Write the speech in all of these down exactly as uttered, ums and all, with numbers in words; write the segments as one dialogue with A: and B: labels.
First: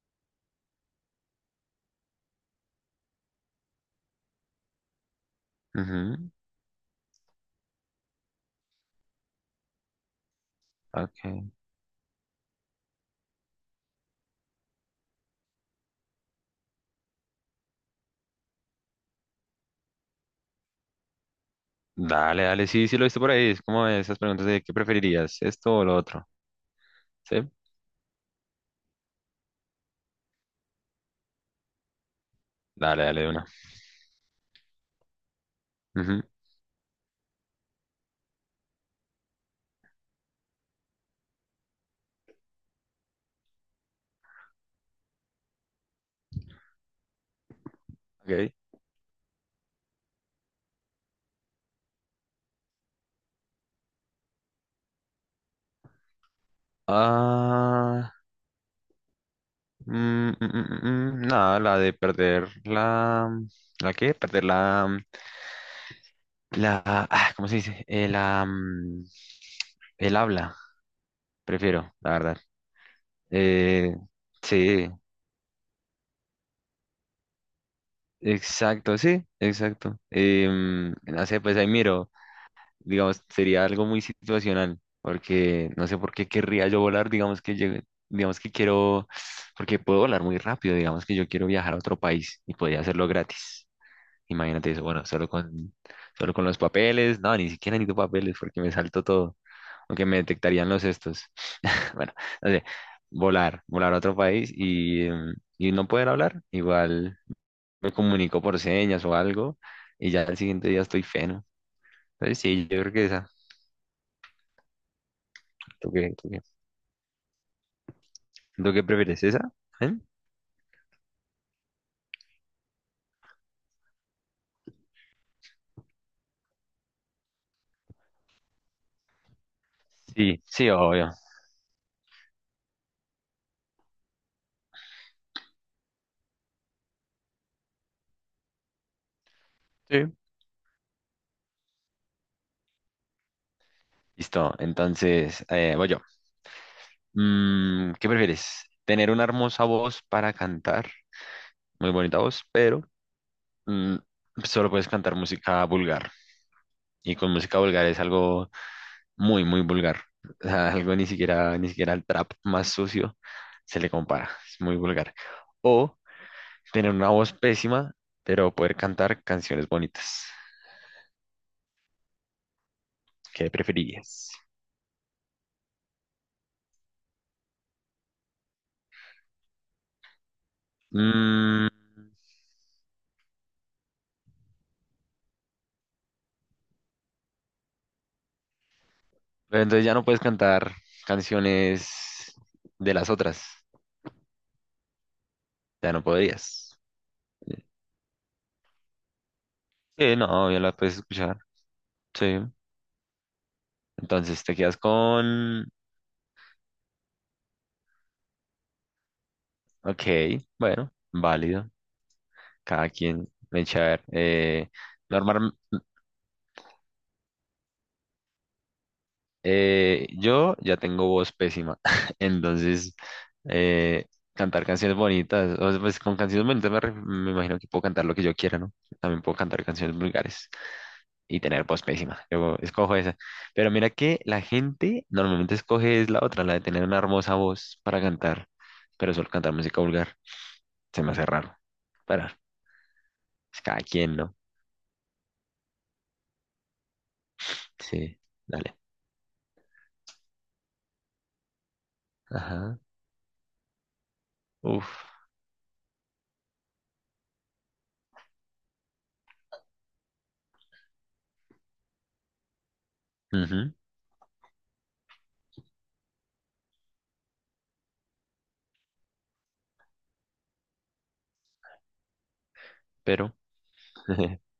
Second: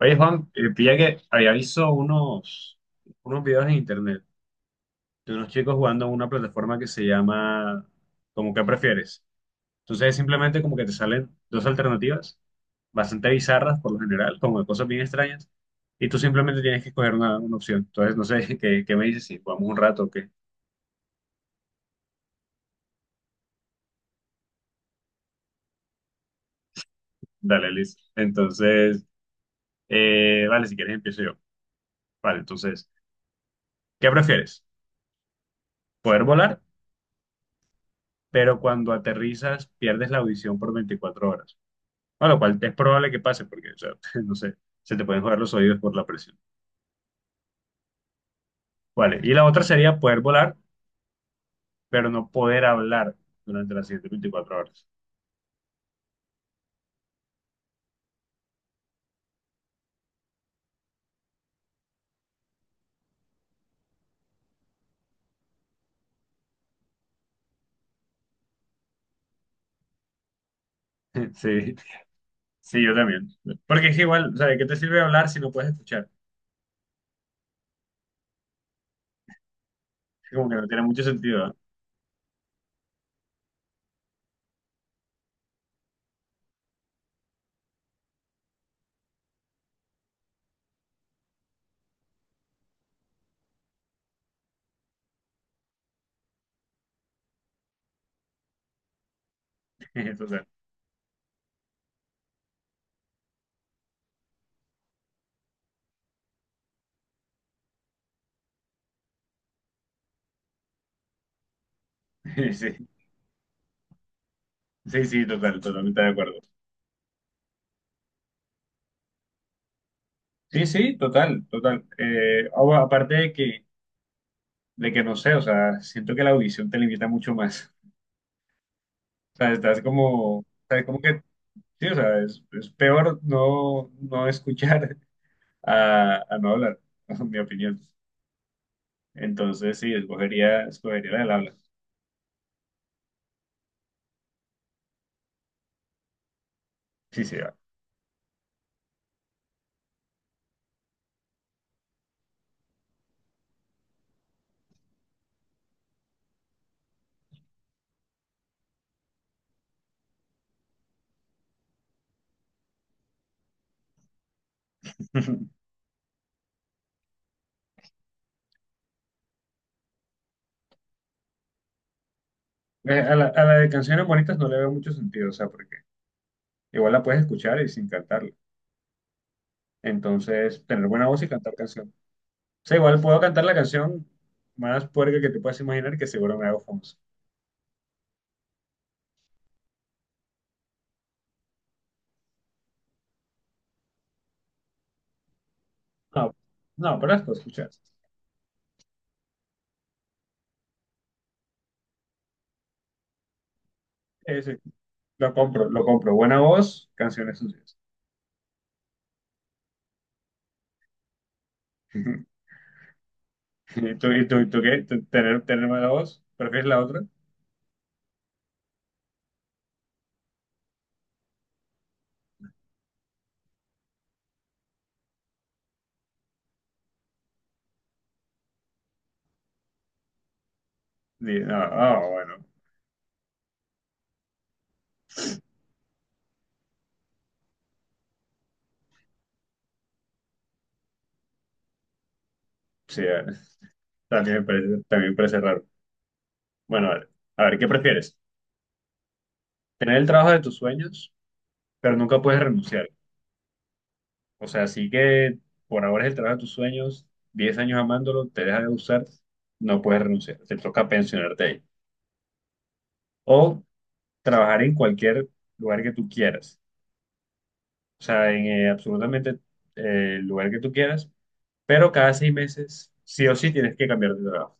A: Oye, Juan, eh, pilla que había visto unos, unos videos en internet de unos chicos jugando en una
B: Ujú,
A: plataforma que se llama ¿como que prefieres? Entonces es simplemente como que te salen
B: ok.
A: dos alternativas bastante bizarras por lo general, como de cosas bien extrañas, y tú simplemente tienes que escoger una, una opción. Entonces, no sé, ¿qué, qué me dices? Si jugamos un rato o qué.
B: Dale, dale, sí, sí lo viste por ahí. Es como esas preguntas de qué preferirías, esto o lo otro. ¿Sí?
A: Dale, listo. Entonces, eh, vale, si quieres empiezo yo. Vale, entonces,
B: Dale, dale, de una.
A: ¿qué prefieres?
B: Ujú,
A: Poder volar, pero cuando aterrizas pierdes la audición por veinticuatro horas. A lo cual es probable que pase, porque, o sea, no sé, se te pueden joder los oídos por la presión.
B: ok.
A: Vale, y la otra sería poder volar, pero no poder hablar durante las siguientes veinticuatro horas.
B: Ah, mm, mm, mm, mm, mm, nada, la de perder la. ¿La qué? Perder la. La. Ah, ¿cómo se dice? Eh, la, mm, el habla,
A: Sí,
B: prefiero, la verdad.
A: sí, yo también. Porque
B: Eh,
A: es que igual, o sea, ¿de qué te
B: sí,
A: sirve hablar si no puedes escuchar?
B: exacto, sí, exacto.
A: Como que no tiene
B: Em,
A: mucho
B: no sé,
A: sentido,
B: pues ahí miro. digamos, sería algo muy situacional, porque no sé por qué querría yo volar, digamos que llegue- digamos que quiero, porque puedo volar muy rápido, digamos que yo quiero viajar a otro país y podría hacerlo gratis. Imagínate eso, bueno, solo con, solo con los papeles, no, ni siquiera necesito papeles porque me salto todo, aunque
A: ¿no?
B: me
A: Total.
B: detectarían los estos. Bueno, no sé, volar, volar a otro país y, em, y no poder hablar, igual me comunico por señas o algo y ya al siguiente día estoy feno. Entonces sí, yo
A: Sí,
B: creo que esa.
A: sí, sí, total,
B: ¿Tú
A: totalmente de
B: qué- tú
A: acuerdo.
B: qué ¿Lo que prefieres? ¿Esa? ¿Eh?
A: Sí, sí, total, total. Eh, ah, bueno, aparte de que, de que no sé, o sea, siento que la audición te limita mucho más. O sea, estás como,
B: Sí,
A: o
B: sí,
A: sea, como
B: obvio.
A: que sí, o sea, es, es peor no, no escuchar a, a no hablar, en mi opinión. Entonces, sí,
B: Sí.
A: escogería, escogería la del habla.
B: Listo, entonces eh, voy yo.
A: Sí, sí, va.
B: Mm, ¿qué prefieres? ¿Tener una hermosa voz para cantar? Muy bonita voz, pero mm, solo puedes cantar música vulgar. Y con música vulgar es algo muy, muy vulgar. O sea, algo ni siquiera, ni siquiera el trap más sucio se le compara. Es muy vulgar. O tener una voz pésima, pero poder cantar canciones bonitas.
A: Eh, A la, a
B: ¿Qué
A: la de canciones
B: preferirías?
A: bonitas no le veo mucho sentido, o sea, porque igual la puedes escuchar y sin cantarla. Entonces, tener buena voz y cantar
B: Mm,
A: canción. O sea, igual puedo cantar la canción más puerca que te puedas imaginar, que seguro me hago famoso.
B: Pero entonces ya no puedes cantar canciones de las otras. Ya no
A: No,
B: podrías.
A: no, pero las puedo escuchar.
B: Sí, no, ya la puedes escuchar. Sí.
A: Eh,
B: Entonces
A: sí,
B: te quedas
A: lo
B: con.
A: compro, lo compro. Buena voz, canciones sucias.
B: Ok, bueno, válido. Cada quien. Ven, a
A: ¿Y
B: ver.
A: tú, y tú, ¿y tú
B: Eh,
A: qué? ¿Tú- ¿Tener,
B: normal.
A: tener mala voz? ¿Prefieres la otra?
B: eh, yo ya tengo voz pésima. Entonces, eh, cantar canciones bonitas. O sea, pues con canciones bonitas me, ref- me imagino que puedo cantar lo que yo quiera, ¿no? También puedo cantar canciones vulgares. Y
A: Y-
B: tener
A: Ah,
B: voz
A: ah,
B: pésima.
A: bueno,
B: Yo escojo esa. Pero mira que la gente normalmente escoge es la otra, la de tener una hermosa voz para cantar, pero solo cantar música vulgar. Se me hace raro. Pero
A: sí, eh,
B: es cada quien, ¿no?
A: también me parece, también me parece raro. Bueno, vale. A ver, ¿qué prefieres?
B: Sí, dale.
A: ¿Tener el trabajo de tus sueños, pero nunca puedes
B: Ajá.
A: renunciar? O sea, sí
B: Uf.
A: que por ahora es el trabajo de tus sueños, diez años amándolo, te deja de usar, no puedes renunciar, te toca pensionarte ahí. O
B: Ujú,
A: trabajar en cualquier lugar que tú quieras, o sea, en eh, absolutamente eh, el lugar que tú quieras, pero cada seis meses sí
B: pero.
A: o sí tienes que cambiar de trabajo.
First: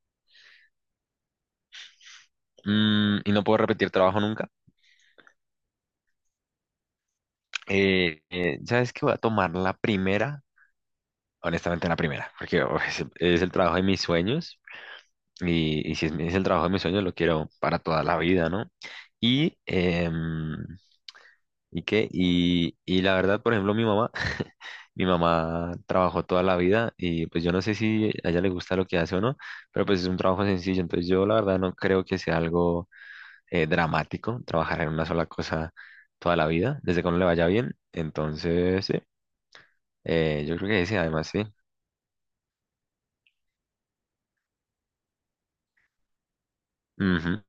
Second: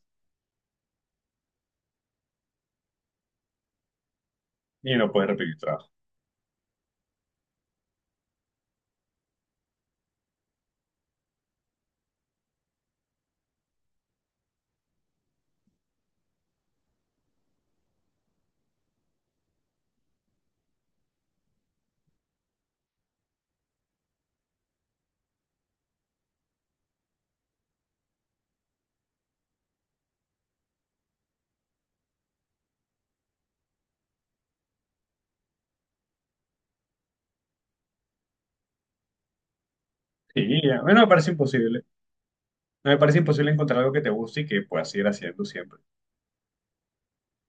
B: mm, y no puedo repetir trabajo nunca.
A: Y no puedes repetir trabajo.
B: Eh, eh, ¿sabes qué? Voy a tomar la primera. Honestamente, la primera, porque uf, es, es el trabajo de mis sueños, Y, y si es, mi- es el trabajo de mis sueños, lo quiero para toda la vida, ¿no? Y, em, ¿y qué? Y, y la verdad, por ejemplo, mi mamá, mi mamá trabajó toda la vida y pues yo no sé si a ella le gusta lo que hace o no, pero pues es un trabajo sencillo, entonces yo la verdad no creo que sea algo eh, dramático trabajar en una sola cosa toda la vida, desde que uno le vaya bien, entonces sí, eh, yo
A: Sí,
B: creo
A: ya.
B: que sí,
A: Bueno, me
B: además
A: parece
B: sí.
A: imposible. No me parece imposible encontrar algo que te guste y que puedas ir haciendo siempre.
B: Ujú,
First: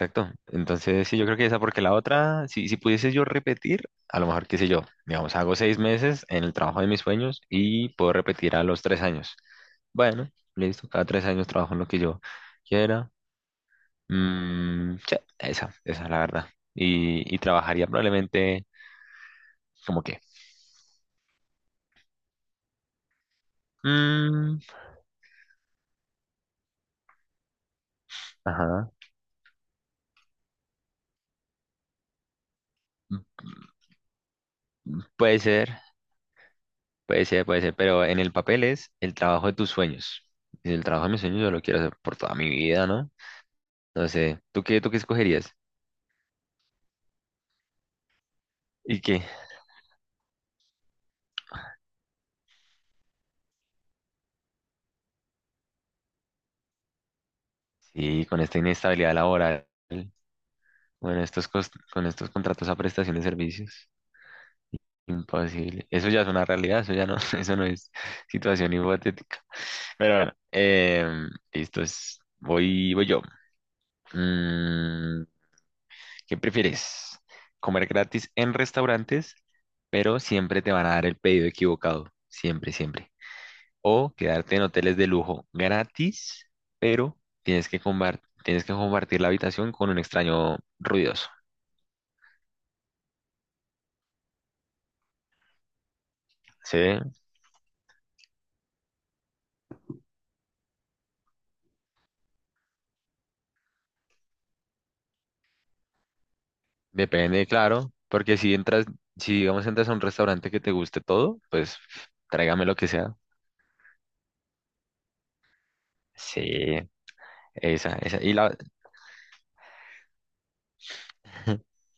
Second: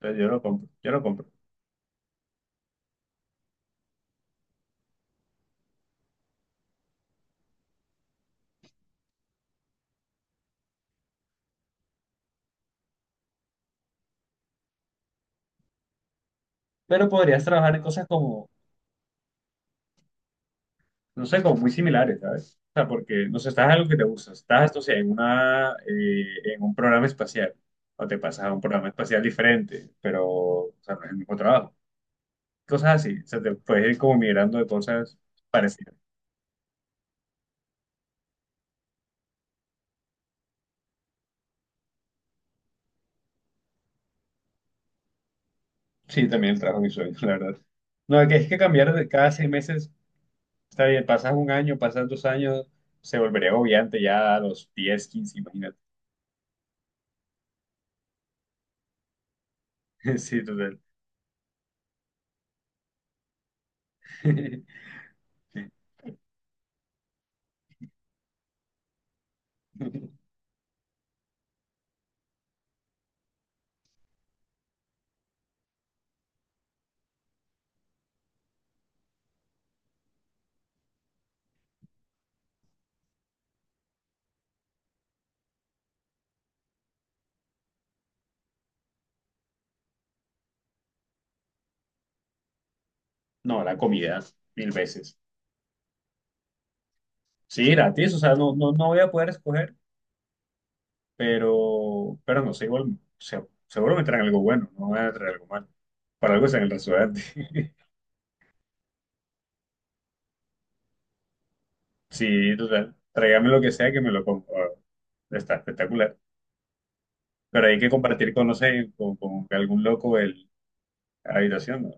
A: Entonces yo lo compro, yo lo
B: Entonces, sí, yo
A: compro.
B: creo que esa, porque la otra, si, si pudiese yo repetir, a lo mejor, qué sé yo, digamos, hago seis meses en el trabajo de mis sueños y puedo repetir a los tres años. Bueno, listo, cada tres años trabajo en lo que yo quiera. Mm, sí, esa, esa es la verdad.
A: Pero
B: Y, y
A: podrías trabajar en
B: trabajaría
A: cosas como,
B: probablemente, como que,
A: no sé, como muy similares, ¿sabes? O sea, porque, no sé, estás en algo que te gusta.
B: mm,
A: Estás, o sea, en una, eh, en un programa espacial. O te pasas a un programa
B: ajá,
A: espacial diferente, pero, o sea, no es el mismo trabajo. Cosas así. O sea, te puedes ir como migrando de cosas
B: puede ser,
A: parecidas.
B: puede ser, puede ser, pero en el papel es el trabajo de tus sueños. Y el trabajo de mis sueños yo lo quiero hacer por toda mi vida, ¿no? No sé, ¿tú qué, tú qué escogerías?
A: Sí, también el trabajo es mi sueño, la verdad. No, que es que cambiar
B: ¿Y
A: de
B: qué?
A: cada seis meses está bien, pasas un año, pasas dos años, se volvería agobiante ya a los diez quince, imagínate.
B: Sí, con esta inestabilidad laboral,
A: Sí, total.
B: bueno, estos cos- con estos contratos a prestación de servicios, imposible. Eso ya es una realidad, eso ya no, eso no es situación hipotética. Pero bueno, em, listo, es- voy, voy yo. Mm, ¿qué prefieres? ¿Comer gratis en restaurantes, pero siempre te van a dar el pedido equivocado? Siempre, siempre. O quedarte en hoteles de lujo gratis, pero tienes que combar- tienes que compartir la habitación con un extraño ruidoso.
A: No, la comida, mil veces.
B: Sí,
A: Sí, gratis, o sea, no, no, no voy a poder escoger, pero, pero no sé, igual, se- seguro me traen algo bueno, no me van a traer algo malo. Para algo es en el restaurante.
B: depende, claro, porque si entras, si digamos entras a un restaurante que te guste todo, pues
A: Sí,
B: tráigame lo que
A: total.
B: sea.
A: Tráigame lo que sea que me lo como. Ah, está espectacular.
B: Sí,
A: Pero hay que
B: esa, esa. Y
A: compartir con,
B: la,
A: no sé, con, con algún loco el, la habitación, ¿no?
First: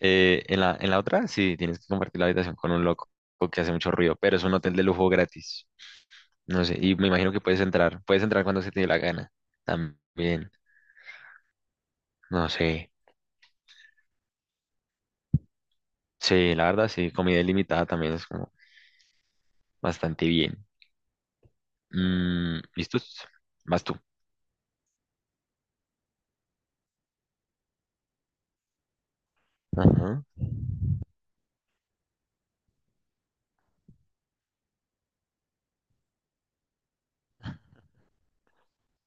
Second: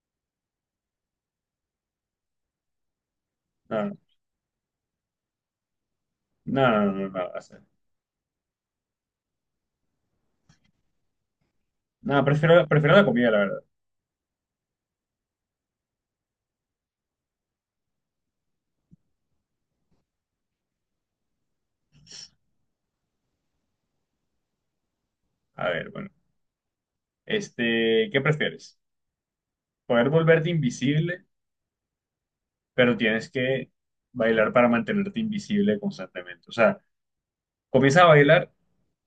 B: eh, en la, en la otra, sí, tienes que compartir la habitación con un loco que hace mucho
A: No,
B: ruido, pero es un hotel de lujo gratis. No
A: no,
B: sé,
A: no,
B: y me
A: no, no, no.
B: imagino que
A: No.
B: puedes entrar, puedes entrar cuando se te dé la gana. También,
A: No,
B: no
A: prefiero,
B: sé.
A: prefiero la comida, la verdad.
B: Sí, la verdad, sí, comida ilimitada también es como bastante bien. Mm, ¿listos? Vas tú.
A: A ver, bueno, este, ¿qué prefieres? Poder
B: Ajá.
A: volverte invisible, pero tienes que bailar para mantenerte invisible constantemente. O sea, comienzas a bailar,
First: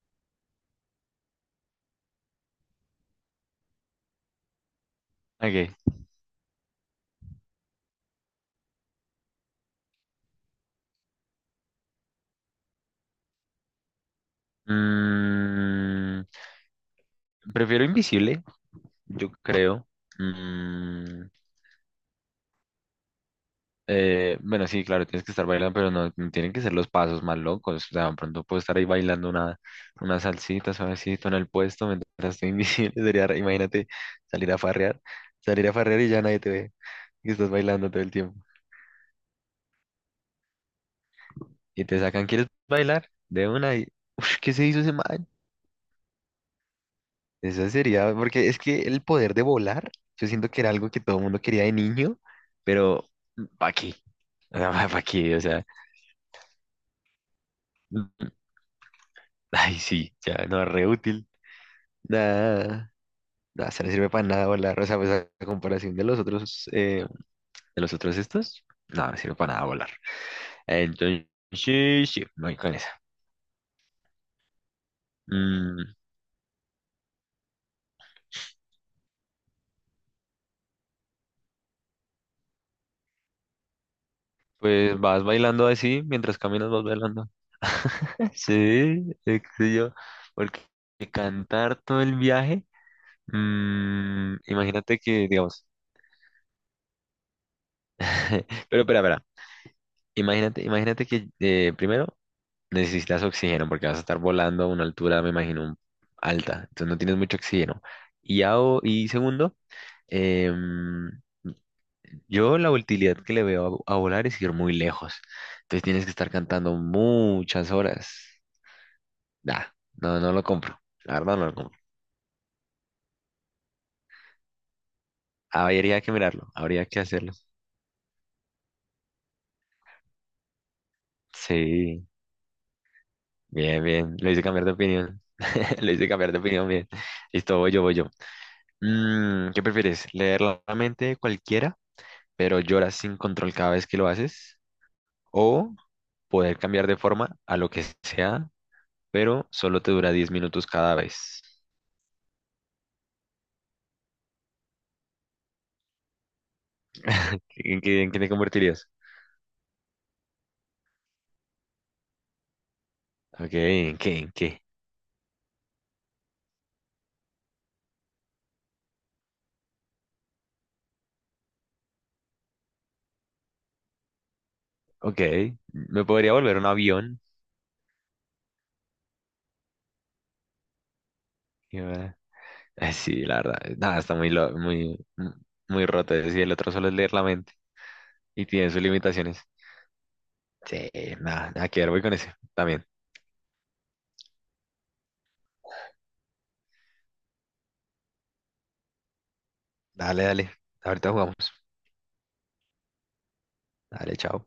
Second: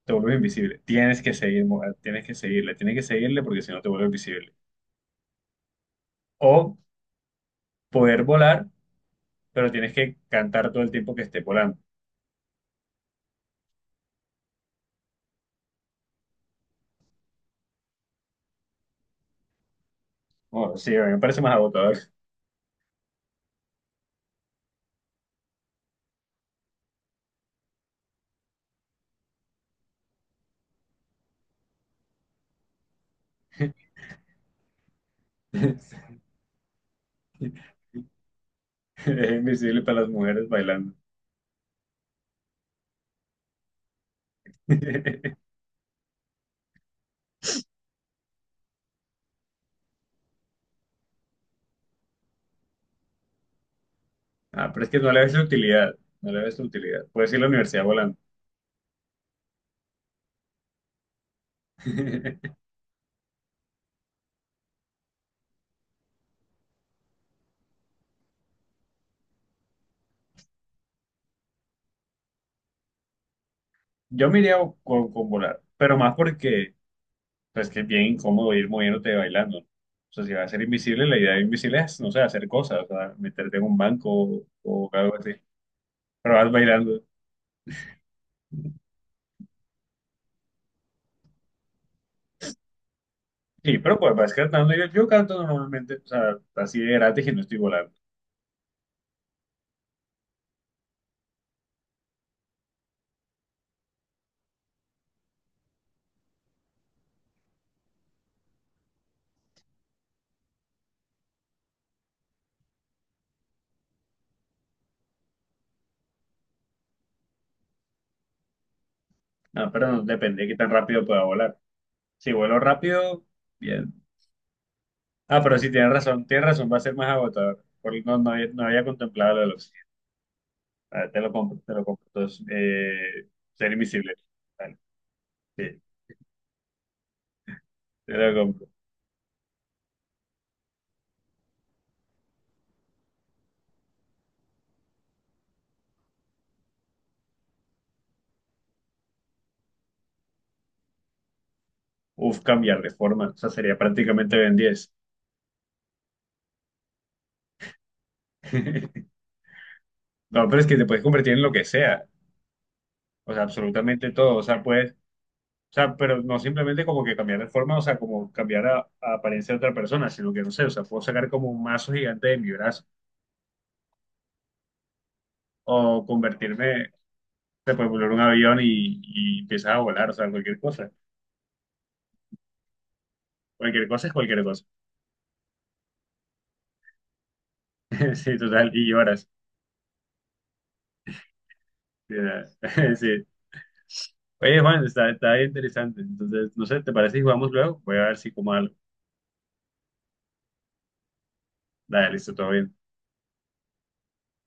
A: te vuelves invisible. Tienes que seguir, mo- tienes que seguirle, tienes que seguirle porque si no te vuelves invisible.
B: Ok.
A: O poder volar, pero tienes que cantar todo el tiempo que esté volando.
B: Mm, prefiero invisible, yo creo.
A: Oh, sí, a mí me
B: Mm,
A: parece más agotador.
B: eh, bueno, sí, claro, tienes que estar bailando, pero no, no tienen que ser los pasos más locos. O sea, de pronto puedo estar ahí bailando una, una salsita suavecito en el puesto mientras estoy invisible. Sería, re- imagínate salir a farrear, salir a farrear y ya nadie te ve y estás bailando todo el tiempo.
A: Es invisible para las mujeres bailando.
B: Y te sacan, ¿quieres bailar? De una y, "Ush, ¿qué se hizo ese man? Esa sería, porque es que el poder de volar, yo siento que era algo que todo el mundo quería de niño, pero ¿para qué? O
A: Ah,
B: sea,
A: pero es que
B: ¿para
A: no le ves
B: qué? O
A: la
B: sea,
A: utilidad, no le ves la utilidad. Puedes ir a la universidad
B: mm,
A: volando.
B: ay, sí, ya no es re útil. Nada, nada, se no sirve para nada volar. O sea, pues a a comparación de los otros, eh, de los otros estos, no, no sirve para nada volar. Entonces, sí, sí, me voy con esa.
A: Yo me iría con, con volar,
B: Mm,
A: pero más porque pues que es bien incómodo ir moviéndote y bailando. O sea, si vas a ser invisible, la idea de invisible es, no sé, hacer cosas, o sea, meterte en un banco o, o
B: pues
A: algo
B: vas
A: así,
B: bailando así,
A: pero
B: mientras
A: vas
B: caminas vas
A: bailando.
B: bailando. Sí, es que yo, porque cantar todo el viaje,
A: Sí, pero pues vas
B: mm,
A: cantando. Yo,
B: imagínate
A: yo
B: que,
A: canto
B: digamos,
A: normalmente, o sea, así de gratis y no estoy volando.
B: pero espera, espera, imagínate, imagínate que eh, primero necesitas oxígeno porque vas a estar volando a una altura, me imagino, un- alta, entonces no tienes mucho oxígeno. Y, a- y segundo, em, yo la utilidad que le veo a, a volar es ir muy lejos, entonces tienes que estar cantando muchas horas. Nah,
A: Ah, pero no,
B: no, no
A: depende
B: lo
A: de qué tan
B: compro,
A: rápido
B: la
A: pueda
B: verdad no lo
A: volar.
B: compro.
A: Si vuelo rápido, bien. Ah, pero sí, tienes
B: Habría que
A: razón, tienes
B: mirarlo,
A: razón, va a
B: habría
A: ser
B: que
A: más
B: hacerlo.
A: agotador. Porque no, no, había, no había contemplado lo del oxígeno. Vale, te lo compro, te lo compro.
B: Sí,
A: Entonces, eh, ser
B: bien,
A: invisible.
B: bien. Lo hice cambiar de
A: Vale,
B: opinión.
A: sí,
B: Lo hice cambiar de opinión, bien. Listo, voy yo, voy yo.
A: te lo compro.
B: Mm, ¿qué prefieres? ¿Leer la mente de cualquiera, pero lloras sin control cada vez que lo haces? ¿O poder cambiar de forma a lo que sea, pero solo te dura diez minutos cada vez?
A: Uf, cambiar de forma. O sea, sería prácticamente Ben diez.
B: ¿En qué, en qué te convertirías?
A: No, pero es que te puedes convertir en lo que sea. O sea,
B: Ok, ¿en
A: absolutamente
B: qué? ¿En
A: todo. O
B: qué?
A: sea, puedes. O sea, pero no simplemente como que cambiar de forma, o sea, como cambiar a, a apariencia de otra persona, sino que no sé, o sea, puedo sacar como un mazo gigante de mi brazo
B: Ok,
A: o
B: me podría volver un
A: convertirme,
B: avión.
A: te puedes volar un avión y, y empiezas a volar, o sea, cualquier cosa.
B: Eh, Sí, la verdad. eh,
A: Cualquier
B: Nada,
A: cosa es
B: está muy,
A: cualquier
B: lo-
A: cosa.
B: muy, mm, muy roto. Es decir, el otro solo es leer la mente
A: Sí,
B: y tiene
A: total,
B: sus
A: y lloras.
B: limitaciones. Sí, nada, nada que ver, voy con
A: Sí.
B: ese también.
A: Sí. Oye, Juan, está, está bien interesante. Entonces, no sé, ¿te parece si jugamos luego? Voy a ver si como algo.
B: Dale, dale. Ahorita jugamos.
A: Dale, listo, todo bien.
B: Dale, chao.